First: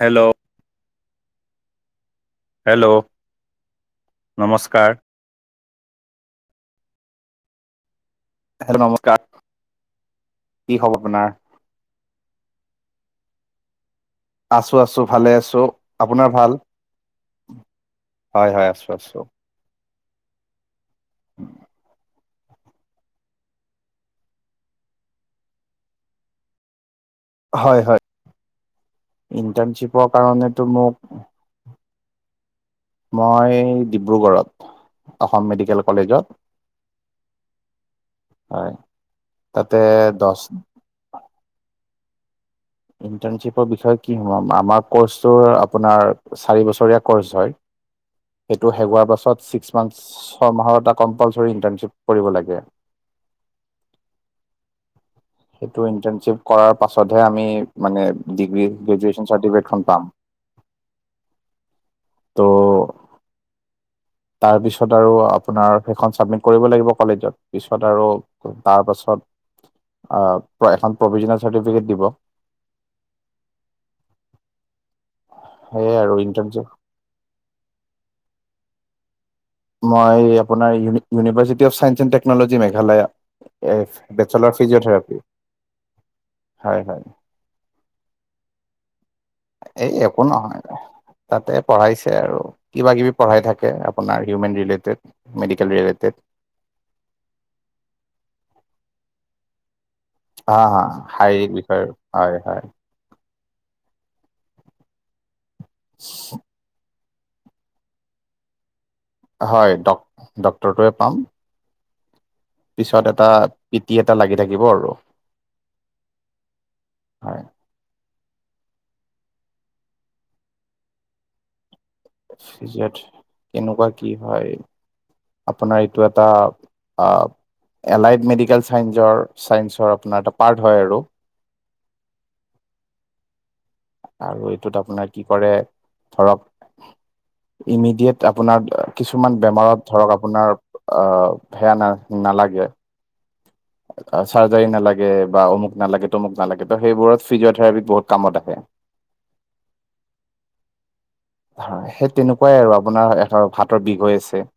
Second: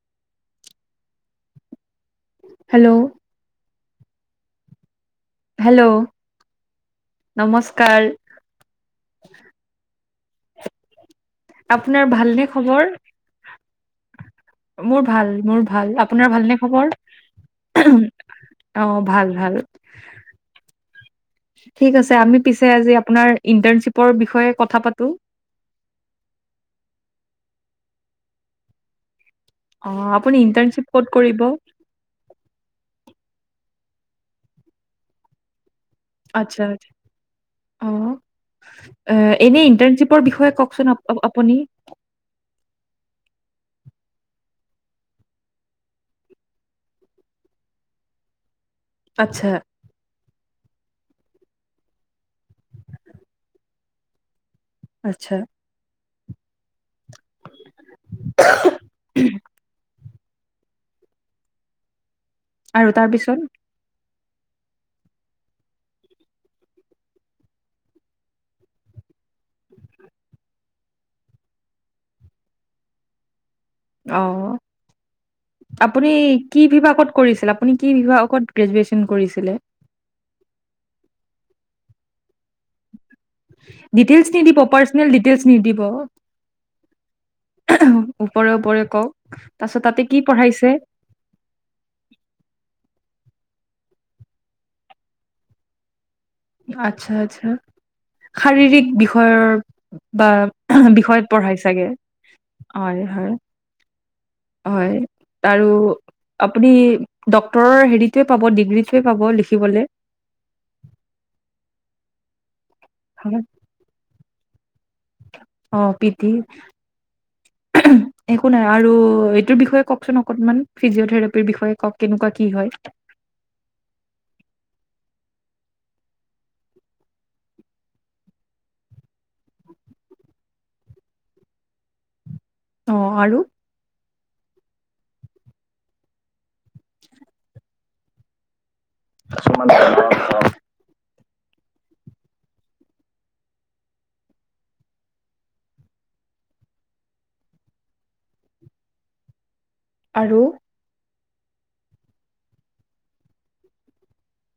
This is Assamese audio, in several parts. হেল্ল' হেল্ল' নমস্কাৰ হেল্ল' নমস্কাৰ হেল্ল' নমস্কাৰ, কি খবৰ আপোনাৰ? আপোনাৰ ভালনে খবৰ? আছো মোৰ আছো ভালে ভাল, আছো। মোৰ ভাল আপোনাৰ ভাল? ভালনে খবৰ? হয় হয় অ আছো আছো। ভাল ভাল ঠিক আছে আমি পিছে আজি আপোনাৰ ইন্টাৰ্নশ্বিপৰ বিষয়ে কথা পাতো হয় হয় ইন্টাৰ্ণশ্বিপৰ কাৰণেতো মোক দিব মই ডিব্ৰুগড়ত অসম মেডিকেল কলেজত আচ্ছা অ হয় এনে তাতে ইন্টাৰ্ণশ্বিপৰ দহ বিষয়ে কওচোন আ অ আপুনি? ইন্টাৰ্ণশ্বিপৰ বিষয়ে কি হোমাম আমাৰ ক্ৰছটো আপোনাৰ চাৰি বছৰীয়া ক্ৰছ হয় সেইটো শেষ হোৱাৰ বছত আচ্ছা ছিক্স মান ছয় মাহৰ এটা কম্পালচৰী ইন্টাৰ্ণশ্বিপ কৰিব লাগে আচ্ছা সেইটো ইন্টাৰ্ণশ্বিপ কৰাৰ পাছতহে আমি মানে ডিগ্ৰী গ্ৰেজুৱেচন চাৰ্টিফিকেটখন পাম আৰু তাৰপিছত তাৰ পিছত আৰু আপোনাৰ সেইখন চাবমিট কৰিব লাগিব কলেজত, পিছত আৰু তাৰ পাছত আহ এখন প্ৰভিজনেল চাৰ্টিফিকেট দিব অ সেয়ে আপুনি আৰু কি ইণ্টাৰ্ণশ্বিপ বিভাগত কৰিছিল আ আপুনি কি বিভাগকত গ্ৰেজুৱেশ্যন কৰিছিলে? মই আপোনাৰ ইউভাৰ্চিট অফ চাইন্ এণ্ টেকনলি [unintelligible] [unintelligible] এই ডিটেইলছ বেচেলৰ নিদিব পাৰ্চনেল ফিজিঅ'থেৰাপি, ডিটেইলছ নিদিব হয় হয়। ওপৰে ওপৰে কওক। তাৰপিছত এই তাতে কি একো নহয়। পঢ়াইছে তাতে পঢ়াইছে আৰু কিবা কিবি পঢ়াই থাকে আপোনাৰ হিউমেন ৰিলেটেড। Medical related. আচ্ছা-আচ্ছা' শাৰীৰিক বিষয়ৰ বা হা হা বিষয়ত শাৰীৰিক পঢ়াই বিষয়ৰ চাগে, হয় হয় হয়। হয় আৰু আপুনি ডক্তৰৰ হেৰিটোৱে পাব ডিগ্ৰী। হয়, ড-ডক্টৰটোৱে পাম। পিছত এটা পিটি এটা লাগি থাকিব আৰু। অঁ পিতি। হয় একো নাই আৰু এইটোৰ বিষয়ে কওঁকচোন অকণমান, ফিজিঅ'থেৰাপিৰ বিষয়ে কওক? কেনেকুৱা কি হয় [unintelligible] কেনেকুৱা কি হয়। আপোনাৰ এইটো এটা অহ'- এলাইড মেডিকেল ছাইসৰ ছাইন্সৰ আপোনাৰ এটা পাৰ্ট হয় আৰু। অঁ আৰু? আৰু এইটোত আপোনাৰ কি কৰে ধৰক- ইমিডিয়েট আপোনাৰ কিছুমান বেমাৰত ধৰক আপোনাৰ- অঁ [unintelligible] নালাগে। চাৰ্জাৰী নালাগে বা অমুক নালাগে, তমুক নালাগে, ত' সেইবোৰত ফিজিঅথেৰাপী বহুত কামত আহে। আৰু? সেই তেনেকুৱাই আৰু আপোনাৰ হাতৰ বিষ হৈ আছে।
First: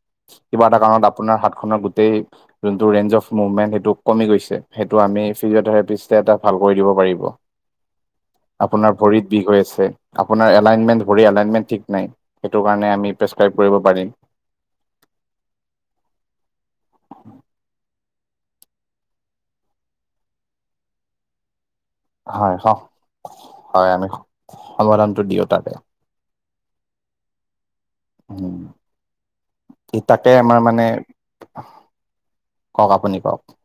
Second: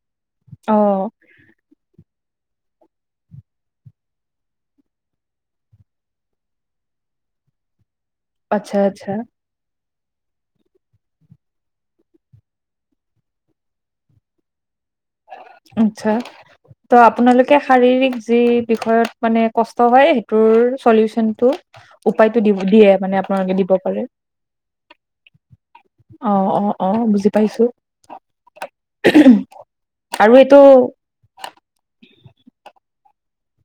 কিবা অ এটা কাৰণত আপোনাৰ হাত খনৰ গোটেই- যোনটো ৰেঞ্জ অফ মুভমেন্ট সেইটো কমি গৈছে সেইটো আমি ফিজিঅথেৰাপিষ্ট এটা ভাল কৰি দিব পাৰিব। [unintelligible] আচ্ছা আপোনাৰ আচ্ছা ভৰিত বিষ হৈ আছে, আপোনাৰ এলাইনমেণ্ট ভৰি এলাইনমেণ্ট- ঠিক নাই সেইটো কাৰণে আমি প্ৰেছক্ৰাইব কৰিব পাৰিম। আচ্ছা। ত' আপোনালোকে শাৰীৰিক যি বিষয়ত মানে কষ্ট হয় সেইটোৰ চলিউচনটো- উপায়টো হয় দি হ দিয়ে মানে আপোনালোকে দিব পাৰে। দিও তাতে। অহ'-অহ'-অহ' বুজি পাইছো। ই আৰু তাকে এইটো আমাৰ মানে, কওক আপুনি কওক?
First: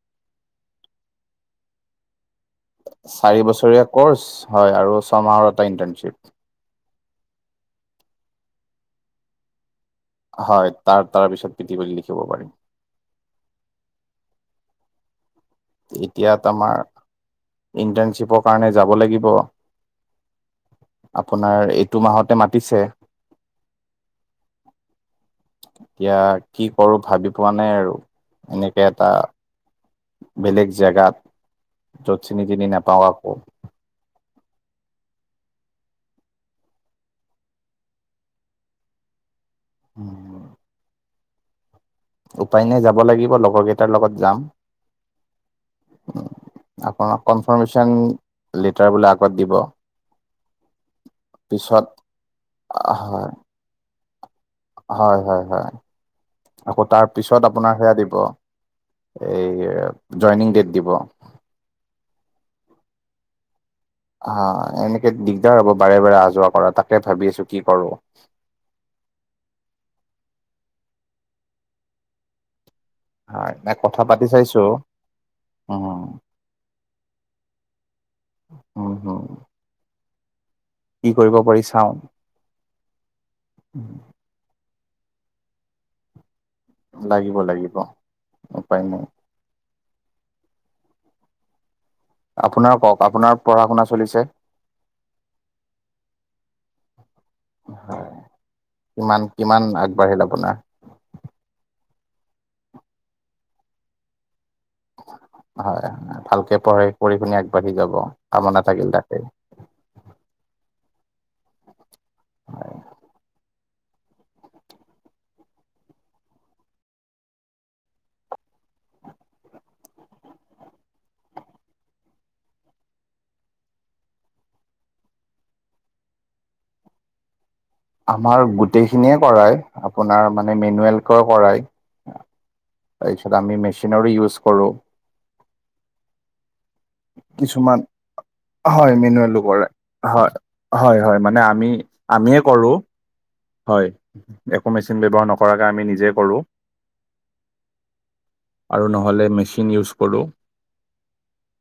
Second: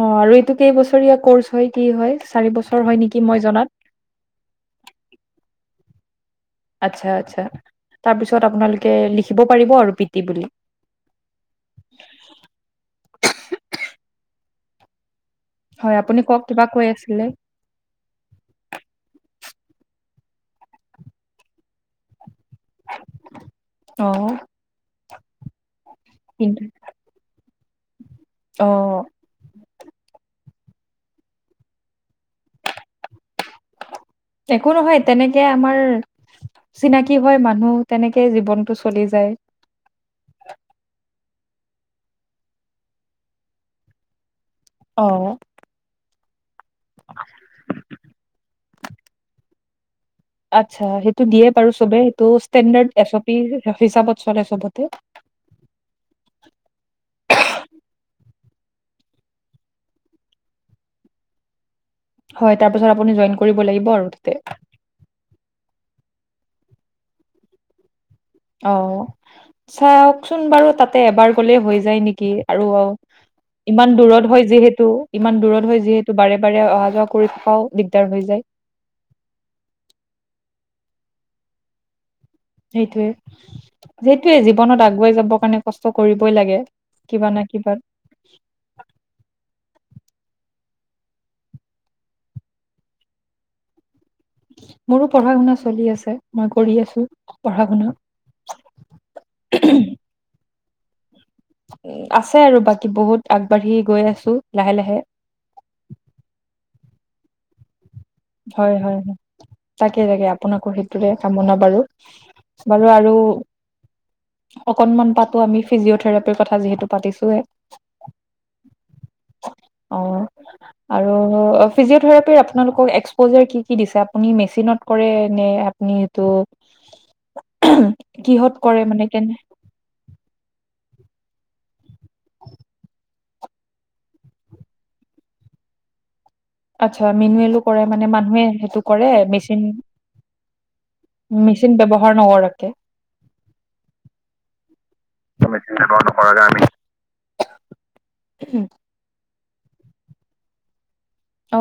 অঁ আৰু এইটো কেইবছৰীয়া কৰ্চ হয় কি হয়, চাৰি বছৰ- হয় নেকি মই চাৰি জনাত বছৰীয়া কৰ্চ হয় আৰু ছয়মাহৰ এটা ইণ্টাৰ্ণশ্বিপ। আচ্ছা-আচ্ছা' তাৰপিছত আপোনালোকে লিখিব পাৰিব আৰু- টি বুলি হয় তাৰ তাৰ পিছত [unintelligible] লিখিব পাৰিম। হয় আপুনি এতিয়া কওক কিবা আমাৰ কৈ আছিলে ইণ্টাৰ্ণশ্বিপৰ কাৰণে যাব লাগিব। আপোনাৰ এইটো মাহতে মাতিছে। অঁ। এতিয়া কি কৰো ভাবি পোৱা নাই আৰু অ এনেকে এটা- বেলেগ জেগাত, য'ত চিনি চিনি নাপাওঁ কাকো। একো নহয় তেনেকে আমাৰ- চিনাকি হয় মানুহ তেনেকে জীৱনটো চলি যায় উম উপায় নাই যাব লাগিব লগৰ কেইটাৰ লগত যাম অ আপোনাৰ কনফাৰ্মেশচন লেটাৰ বোলে আগত দিব আচ্ছা সেইটো দিয়ে বাৰু পিছত চবে সেইটো ষ্টেণ্ডাৰ্ড এছ অ' হয় পি হিচাপত চলে চবতে। হয় হয় হয় আকৌ তাৰ পিছত আপোনাৰ সেয়া দিব এই জইনিং ডেট দিব হয় তাৰ পিছত আপুনি জইন কৰিব লাগিব আৰু তাতে অ এনেকে দিগদাৰ হ'ব বাৰে বাৰে অহা যোৱা কৰা তাকে ভাবি আছো কি কৰো অ চাওকচোন বাৰু তাতে এবাৰ গ'লে হৈ যায় নেকি আৰু হয় নাই ইমান কথা পাতি দূৰত হয় চাইছো যিহেতু ইমান দূৰত হয় উম যিহেতু বাৰে একবাৰে অহা যোৱা কৰি থকাও দিগদাৰ হৈ যায় উম হম কি কৰিব পাৰি চাও সেইটোয়ে যিহেতু জীৱনত আগুৱাই যাবৰ কাৰণে কষ্ট কৰিবই লাগে কিবা লাগিব না কিবা লাগিব উপায় নাই আপোনাৰ কওক আপোনাৰ পঢ়া শুনা চলিছে মোৰো পঢ়া শুনা চলি আছে মই কৰি আছো পঢ়া শুনা হয়। কিমান কিমান বাঢ়িল আপোনাৰ আছে আৰু বাকী বহুত আগবাঢ়ি গৈ আছো লাহে লাহে হয় ভালকে পঢ়াই পঢ়ি পিনে আগবাঢ়ি যাব কামনা হয় থাকিল হয় হয় তাকেই তাকে তাকে আপোনাকো সেইটোৰে কামনা বাৰু আৰু অকনমান তাতো আমি ফিজিঅথেৰাপিৰ কথা যিহেতু পাতিছোৱে অ আৰু ফিজিঅ থেৰাপিৰ আপোনালোক কি কি দিছে আপুনি মেচিনত কৰে নে আপুনি সেটো আমাৰ গোটেইখিনিয়ে কেনে কৰায় আপোনাৰ মানে মেনুৱেলকৈ কৰায় তাৰপিছত আমি মেচিনৰো ইউজ কৰো আচ্ছা মেনুৱেলো কিছুমান কৰে মানে মানুহে সেইটো হয় কৰে মেচিন মিনুৱেলৰে হয় হয় হয় মানে আমি মেচিন ব্যৱহাৰ আমিয়ে নকৰাকে কৰো [unintelligible] হয় একো মেচিন ব্যৱহাৰ নকৰাকে মেচিন আমি ব্যৱহাৰ নিজে নকৰাকে কৰোঁ আমি আৰু নহ'লে মেচিন ইউজ কৰোঁ অ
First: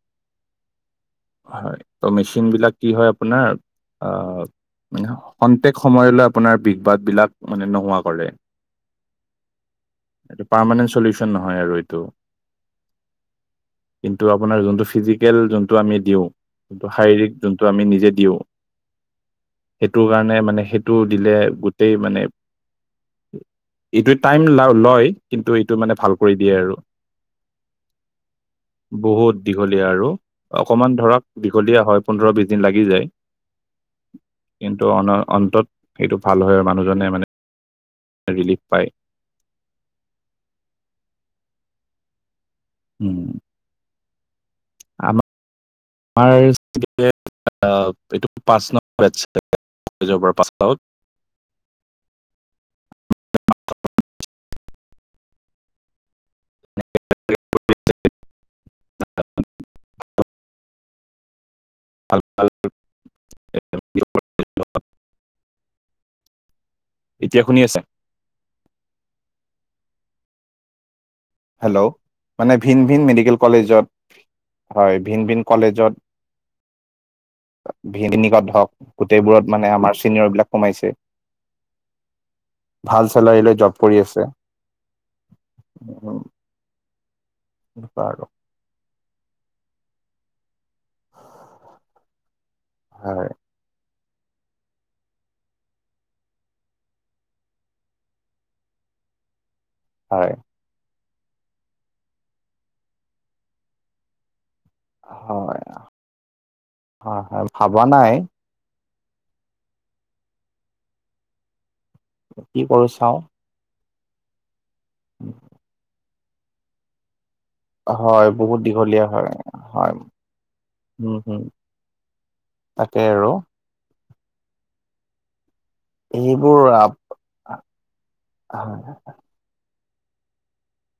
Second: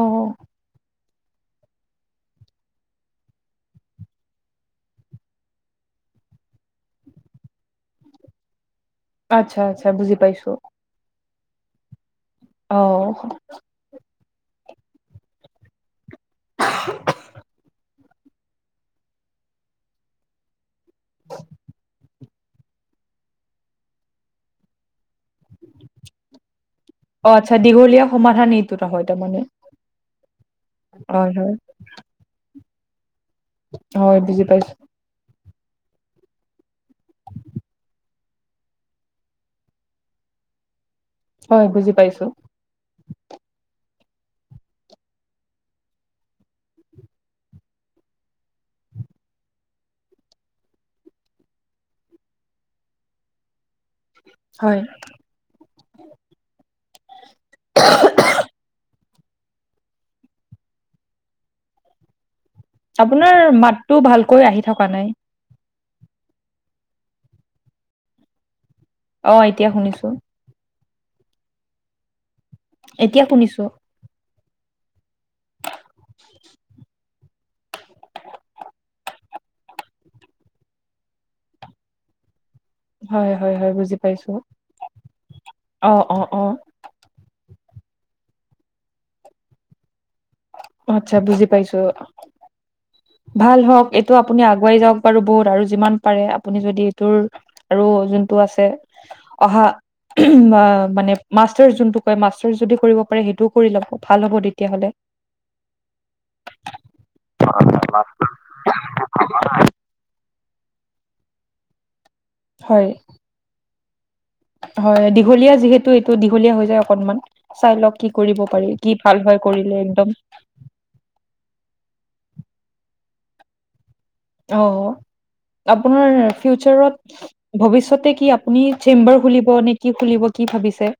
হয় ত মেচিন বিলাক কি হয় আপোনাৰ অহ খন্তেক সময়লৈ আপোনাৰ বিষবাদ বিলাক মানে নোহোৱা কৰে আচ্ছা আচ্ছা বুজি পাইছো পাৰমানেণ্ট চলিউচন নহয় আৰু এইটো অ কিন্তু আপোনাৰ যোনটো ফিজিকেল যোনটো আমি দিওঁ শাৰীৰিক যোনটো আমি নিজে দিওঁ সেইটোৰ কাৰণে মানে সেই টো দিলে গোটেই মানে এইটোৱে টাইম ল লয় কিন্তু এইটো মানে ভাল কৰি দিয়ে আৰু অ আচ্ছা দীঘলীয়া সমাধান এইটো এটা হয় তাৰমানে অকণমান ধৰক দীঘলীয়া হয় পোন্ধৰ বিছ দিন লাগি যায় হয় বুজি পাইছো কিন্তু অন অন্তত সেইটো ভাল হয় মানুহজনে মানে ৰিলিফ পায় হয় বুজি পাইছো [unintelligible] [unintelligible] হয় [unintelligible] [unintelligible] আপোনাৰ মাততটো ভালকৈ আহি থকা নাই এতিয়া শুনি আছা অ এতিয়া শুনিছো হেল্ল' মানে ভিন ভিন এতিয়া মেডিকেল শুনিছো কলেজত হয় ভিন ভিন কলেজত [unintelligible] ভি হওক গোটেইবোৰত মানে আমাৰ চিনিয়ৰ বিলাক সোমাইছে [unintelligible] ভাল হয় চেলাৰী লৈ হয় জব হয় বুজি কৰি আছে পাইছো অ অ অ বাৰু আচ্ছা বুজি পাইছো হয় ভাল হওঁক এইটো আপুনি আগুৱাই যাওক বাৰু বহুত আৰু যিমান পাৰে আপুনি যদি এইটোৰ আৰু যোনটো আছে অহা হয় হয় উম মানে মাষ্টাৰ যোনটো কয় মাৰ যদি কৰিব পাৰে সেইটোও কৰি ল'ব ভাল হ'ব তেতিয়াহ'লে হয় হয় হয় ভাবা নাই [unintelligible] কি হয় কৰো চাওঁ হয় দীঘলীয়া যিহেতু এইটো দীঘলীয়া হৈ যায় অকণমান চাই লওক কি হয় কৰিব বহুত পাৰি কি দীঘলীয়া ভাল হয় কৰিলে একদম হয় হয় তাকে আৰু অ আপোনাৰ এইবোৰ ফিউচাৰত ভৱিষ্যতে কি আপুনি চেম্বাৰ খুলিব নে? কি খুলিব কি ভাবিছে?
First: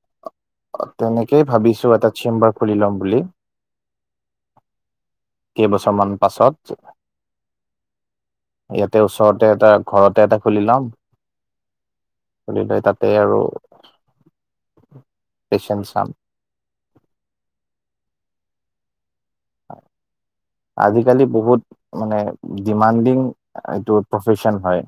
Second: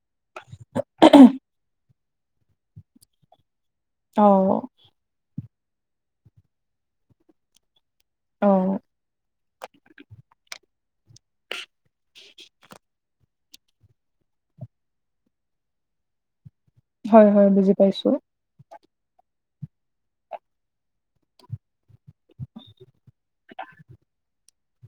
অ তেনেকেই ভাবিছো এটা চেম্বাৰ খুলি ল'ম বুলি। অ কেইবছৰ মান পাছত অ', ইয়াতে ওচৰতে এটা ঘৰতে এটা খুলি লম তুলি লৈ তাতে আৰু পেচেণ্ট চাম হয় হয় বুজি পাইছোঁ আজিকালি বহুত মানে ডিমাণ্ডিং এইটো প্ৰফেশচন হয়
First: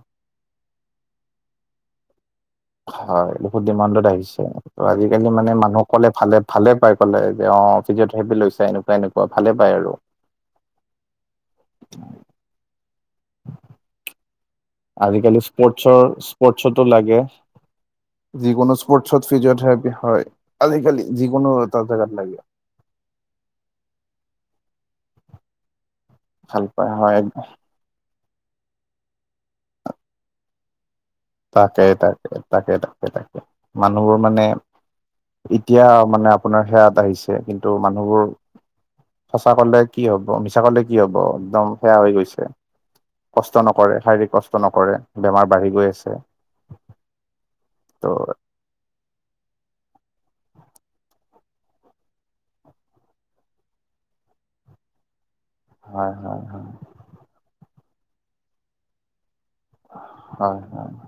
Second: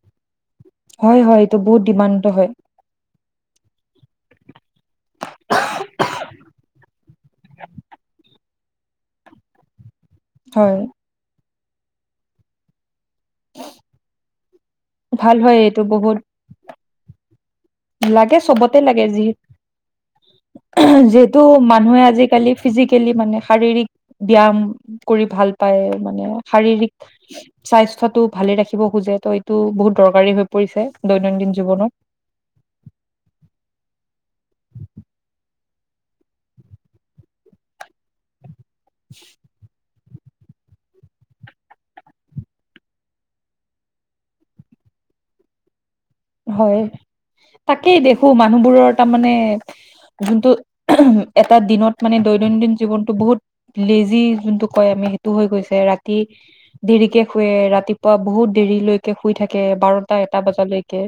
হয় হয় এইটো বহুত ডিমাণ্ডটো হয় হয় বহুত ডিমাণ্ডত আহিছে ত আজিকালি মানে মানুহক কলে ভালে ভালে পায় কলে যে অ [unintelligible] লৈছা এনেকুৱা এনেকুৱা ভালে পায় আৰু হয় ভাল আজিকালি হয় এইটো স্পৰ্টছৰ বহুত স্পৰ্টছতো লাগে লাগে যিকোনো চবতে লাগে যি স্পৰ্টছত ফিজিঅথেৰাপি হয় আজিকালি যিহেতু যিকোনো এটা মানুহে জেগাত লাগে আজিকালি ফিজিকেলি মানে শাৰীৰিক ব্যায়াম কৰি ভাল পায় মানে ভাল পাই শাৰীৰিক হয় স্বাস্থ্যতটো ভালে ৰাখিব খোজে ত' এইটো বহুত দৰকাৰী হৈ পৰিছে দৈনন্দিন তাকে জীৱনত। তাকে তাকে তাকে তাকে মানুহবোৰ মানে এতিয়া মানে আপোনাৰ সেয়াত আহিছে কিন্তু মানুহবোৰ সঁচা কলে কি হ'ব মিছা কলে কি হ'ব একদম সেয়া হৈ গৈছে কষ্ট নকৰে শাৰীৰিক কষ্ট নকৰে বেমাৰ বাঢ়ি গৈ আছে। হয় তাকেই দেখো ত' মানুহবোৰৰ তাৰমানে যোনটো এটা দিনত মানে দৈনন্দিন জীৱনটো বহুত লেজি যোনটো কয় আমি সেইটো হৈ গৈছো হয় ৰাতি হয় হয় দেৰিকে শুুৱে ৰাতিপুৱা বহুত দেৰিলৈ শুই থাকে বাৰটা এটা হয় হয় বজালৈকে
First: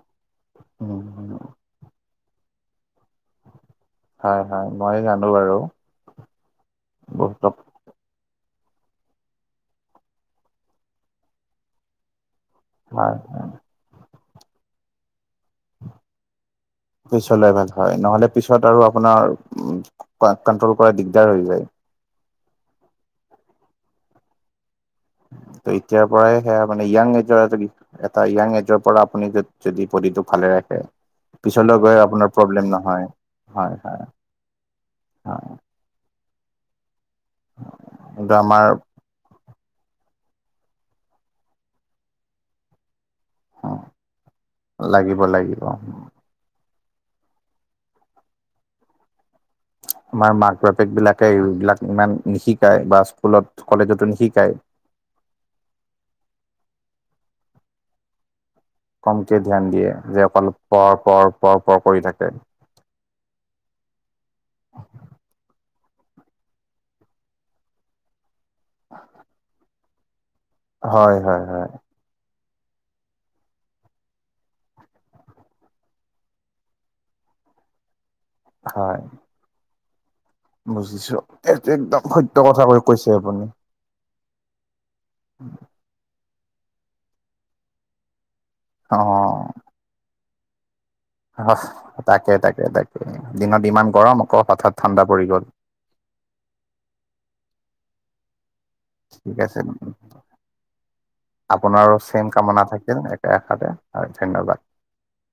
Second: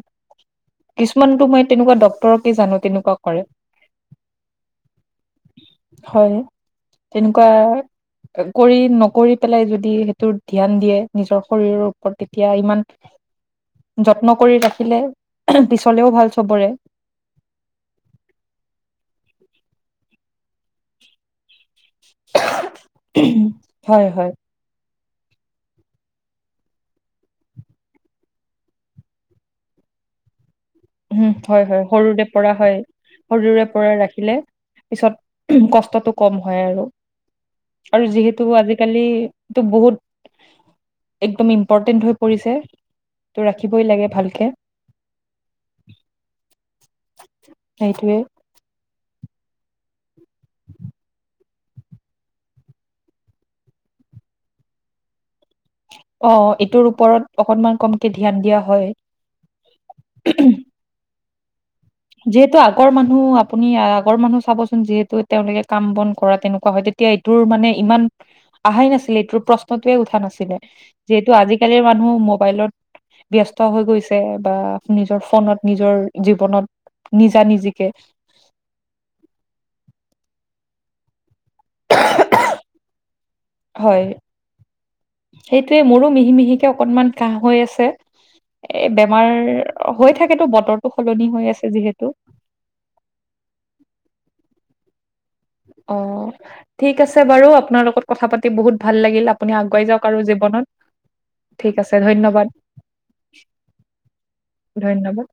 উম উম কিছুমানতো মই তেনেকুৱা ডকক্তৰকে জানো হয় হয় মই জানো বাৰু তেনেকুৱা হয় তেনেকুৱা বহুতক কৰি নকৰি পেলাই যদি সেইটো ধ্যান দিয়ে নিজৰ শৰীৰৰ তেতিয়া ইমান হয় যত্ন কৰি ৰাখিলে পিছলেও ভাল চবৰে পিছলৈ ভাল হয় নহলে পিছত আৰু আপোনাৰ উম কন্ট্ৰল কৰা দিগদাৰ হৈ যায় হয় হয় ত এতিয়াৰ পৰাই সেয়া মানে য়াং এইজৰ এজনী এটা য়াং এজৰ পৰা আপুনি যদি বদিটোক ভালে ৰাখে উম হয় পিছলৈ হয় গৈ সৰুৰে আপোনাৰ পৰা প্ৰব্লেম হয় নহয় সৰুৰে হয় পৰা হয় ৰাখিলে হয় পিছত কষ্টটো কম হয় আৰু আৰু কিন্তু যিহেতু আমাৰ আজিকালি টো বহুত একদম ইম্পৰ্টেণ্ট হৈ পৰিছে ত' ৰাখিবই লাগে ভালকে লাগিব লাগিব সেইটোৱে আমাৰ মাক বাপেক বিলাকে এইবিলাক ইমান নিশিকায় বা স্কুলত কলেজতো নিশিকায় অ এইটোৰ ওপৰত অকনমান কমকে ধ্যান দিয়া হয় কমকে ধ্যান দিয়ে যে অকল পৰ পৰ পৰ পৰ কৰি থাকে যিহেতু আগৰ মানুহ আপুনি আগৰ মানুহ চাবচোন যিহেতু তেওঁলোকে কাম বন কৰা তেনেকুৱা হয় এতিয়া এইটোৰ মানে ইমান আহাই নাছিলে এইটোৰ প্ৰশ্নটোয়ে উঠা নাছিলে হয় যিহেতু হয় হয় আজিকালিৰ মানুহ মোৰ মোবাইলত ব্যস্ত হৈ গৈছে বা নিজৰ ফোনত নিজৰ জীৱনত নিজা নিজিকে হয় বুজিছো এইটো একদম সত্য কথা কৈ কৈছে আপুনি হয় সেইটোৱে মোৰো মিহি মিহিকে অকনমান কাহ হৈ আছে এ অ বেমাৰ হৈ থাকেতো বতৰ অহ তাকে তাকে তাকে দিনত ইমান গৰম আকৌ হঠাৎ ঠাণ্ডা পৰি গ'ল অ ঠিক আছে বাৰু আপোনাৰ লগত কথা পাতি বহুত ভাল লাগিল ঠিক আপুনি আছে আগুৱাই যাওক আৰু জীৱনত ঠিক আছে আপোনাৰো চেম ধন্যবাদ কামনা থাকিল একে আশাতে হয় ধন্যবাদ ধ্যনবাদ